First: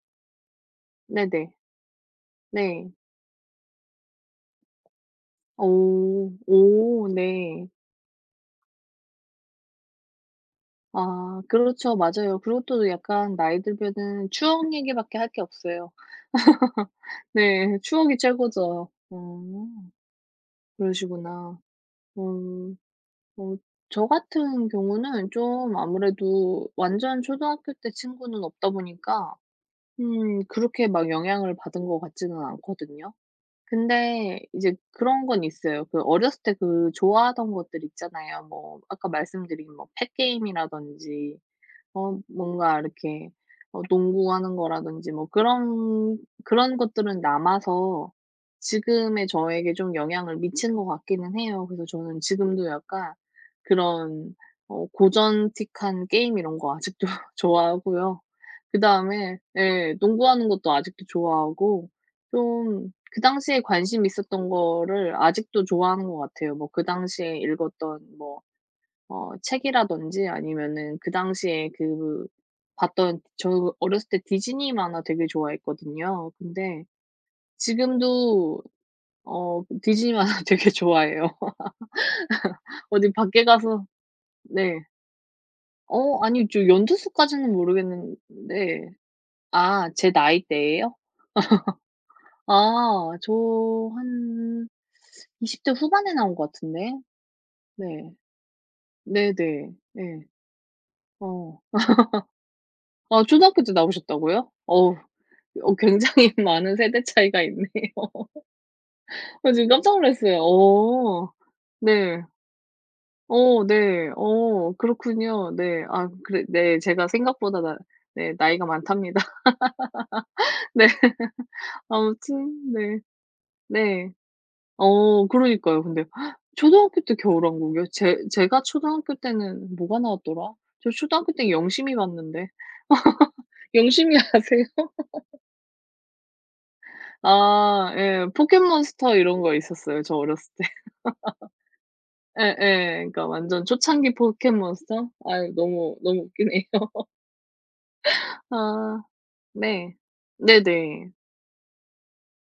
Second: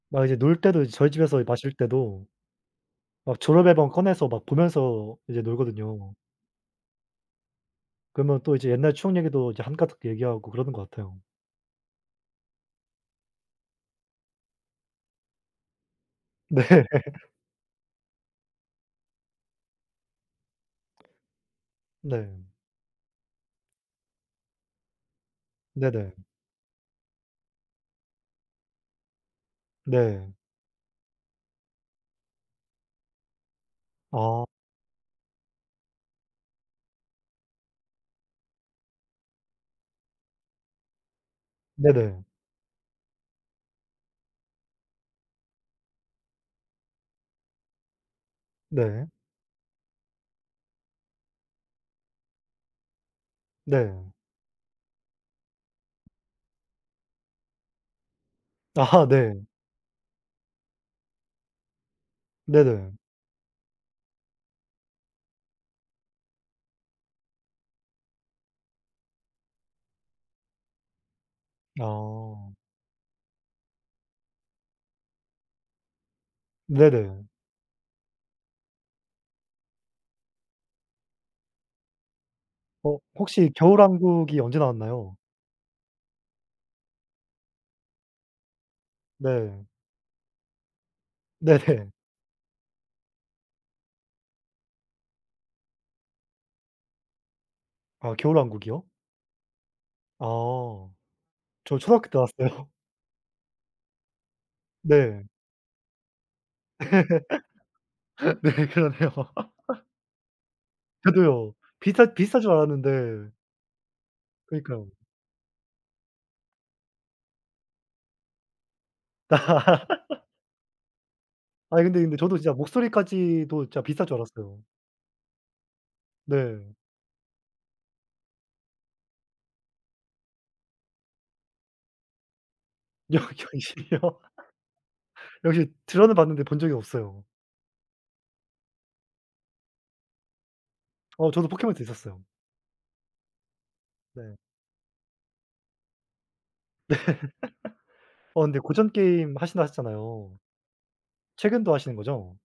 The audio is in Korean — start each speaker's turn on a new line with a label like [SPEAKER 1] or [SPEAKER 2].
[SPEAKER 1] 막 이제 놀 때도 이제 저희 집에서
[SPEAKER 2] 네네.
[SPEAKER 1] 마실 때도
[SPEAKER 2] 네.
[SPEAKER 1] 막 졸업 앨범 꺼내서 막 보면서 이제
[SPEAKER 2] 어.
[SPEAKER 1] 놀거든요.
[SPEAKER 2] 오 네.
[SPEAKER 1] 그러면 또 이제 옛날 추억 얘기도 이제 한가득 얘기하고 그러는 것 같아요.
[SPEAKER 2] 아 그렇죠. 맞아요. 그것도 약간 나이 들면은 추억 얘기밖에 할 게 없어요.
[SPEAKER 1] 네.
[SPEAKER 2] 네. 추억이 최고죠. 어. 그러시구나.
[SPEAKER 1] 네.
[SPEAKER 2] 음. 어 저 같은 경우는 좀
[SPEAKER 1] 네네.
[SPEAKER 2] 아무래도 완전 초등학교 때 친구는 없다 보니까
[SPEAKER 1] 네.
[SPEAKER 2] 음 그렇게 막 영향을 받은 것 같지는 않거든요. 근데
[SPEAKER 1] 어.
[SPEAKER 2] 이제 그런 건 있어요. 그 어렸을 때 그 좋아하던 것들 있잖아요. 뭐 아까 말씀드린 뭐 펫 게임이라든지 어
[SPEAKER 1] 네네.
[SPEAKER 2] 뭔가 이렇게 어 농구하는 거라든지 뭐 그런 그런 것들은 남아서
[SPEAKER 1] 네.
[SPEAKER 2] 지금의 저에게 좀 영향을 미치는 것 같기는 해요. 그래서 저는 지금도 약간
[SPEAKER 1] 네.
[SPEAKER 2] 그런 어 고전틱한 게임 이런 거 아직도 좋아하고요.
[SPEAKER 1] 아하
[SPEAKER 2] 그다음에
[SPEAKER 1] 네.
[SPEAKER 2] 예 농구하는 것도 아직도 좋아하고
[SPEAKER 1] 네네.
[SPEAKER 2] 좀 그 당시에 관심 있었던 거를 아직도 좋아하는 것 같아요. 뭐 그 당시에 읽었던 뭐 어 책이라든지 아니면은 그 당시에 그
[SPEAKER 1] 아.
[SPEAKER 2] 봤던 저 어렸을 때 디즈니 만화 되게 좋아했거든요. 근데
[SPEAKER 1] 네네.
[SPEAKER 2] 지금도 어 디즈니 만화 되게 좋아해요.
[SPEAKER 1] 어
[SPEAKER 2] 어디 밖에
[SPEAKER 1] 혹시
[SPEAKER 2] 가서
[SPEAKER 1] 겨울왕국이 언제
[SPEAKER 2] 네.
[SPEAKER 1] 나왔나요?
[SPEAKER 2] 어 아니 저 연도 수까지는 모르겠는데
[SPEAKER 1] 네.
[SPEAKER 2] 아 제 나이대에요?
[SPEAKER 1] 네헤.
[SPEAKER 2] 아 저 한 20 대 후반에 나온 것 같은데 네.
[SPEAKER 1] 아 겨울왕국이요?
[SPEAKER 2] 네네. 네.
[SPEAKER 1] 아.
[SPEAKER 2] 어.
[SPEAKER 1] 저 초등학교 때 나왔어요.
[SPEAKER 2] 아 초등학교 때 나오셨다고요? 어
[SPEAKER 1] 네.
[SPEAKER 2] 어 굉장히 많은 세대 차이가 있네요.
[SPEAKER 1] 네 그러네요.
[SPEAKER 2] 아 지금 깜짝 놀랐어요. 어.
[SPEAKER 1] 저도요. 비슷한
[SPEAKER 2] 네.
[SPEAKER 1] 비슷한 줄 알았는데
[SPEAKER 2] 어 네. 어
[SPEAKER 1] 그러니까요.
[SPEAKER 2] 그렇군요. 네. 아 그리 네 제가 생각보다 나 네 나이가 많답니다. 네.
[SPEAKER 1] 아니 근데, 근데 저도 진짜
[SPEAKER 2] 아무튼 네.
[SPEAKER 1] 목소리까지도 진짜 비슷할
[SPEAKER 2] 네.
[SPEAKER 1] 줄 알았어요.
[SPEAKER 2] 어 그러니까요. 근데
[SPEAKER 1] 네.
[SPEAKER 2] 초등학교 때 겨울왕국이요? 제 제가 초등학교 때는 뭐가 나왔더라. 저 초등학교 때 영심이 봤는데.
[SPEAKER 1] 영 영심이요?
[SPEAKER 2] 영심이 아세요?
[SPEAKER 1] 영심이 들어는 봤는데 본 적이 없어요.
[SPEAKER 2] 아 예. 포켓몬스터 이런 거 있었어요 저 어렸을 때.
[SPEAKER 1] 어 저도 포켓몬스터 있었어요.
[SPEAKER 2] 예예. 그러니까 완전 초창기
[SPEAKER 1] 네.
[SPEAKER 2] 포켓몬스터. 아 너무, 너무 웃기네요.
[SPEAKER 1] 네. 어 근데 고전
[SPEAKER 2] 아
[SPEAKER 1] 게임 하신다
[SPEAKER 2] 네.
[SPEAKER 1] 하셨잖아요.
[SPEAKER 2] 네네.
[SPEAKER 1] 최근도 하시는 거죠?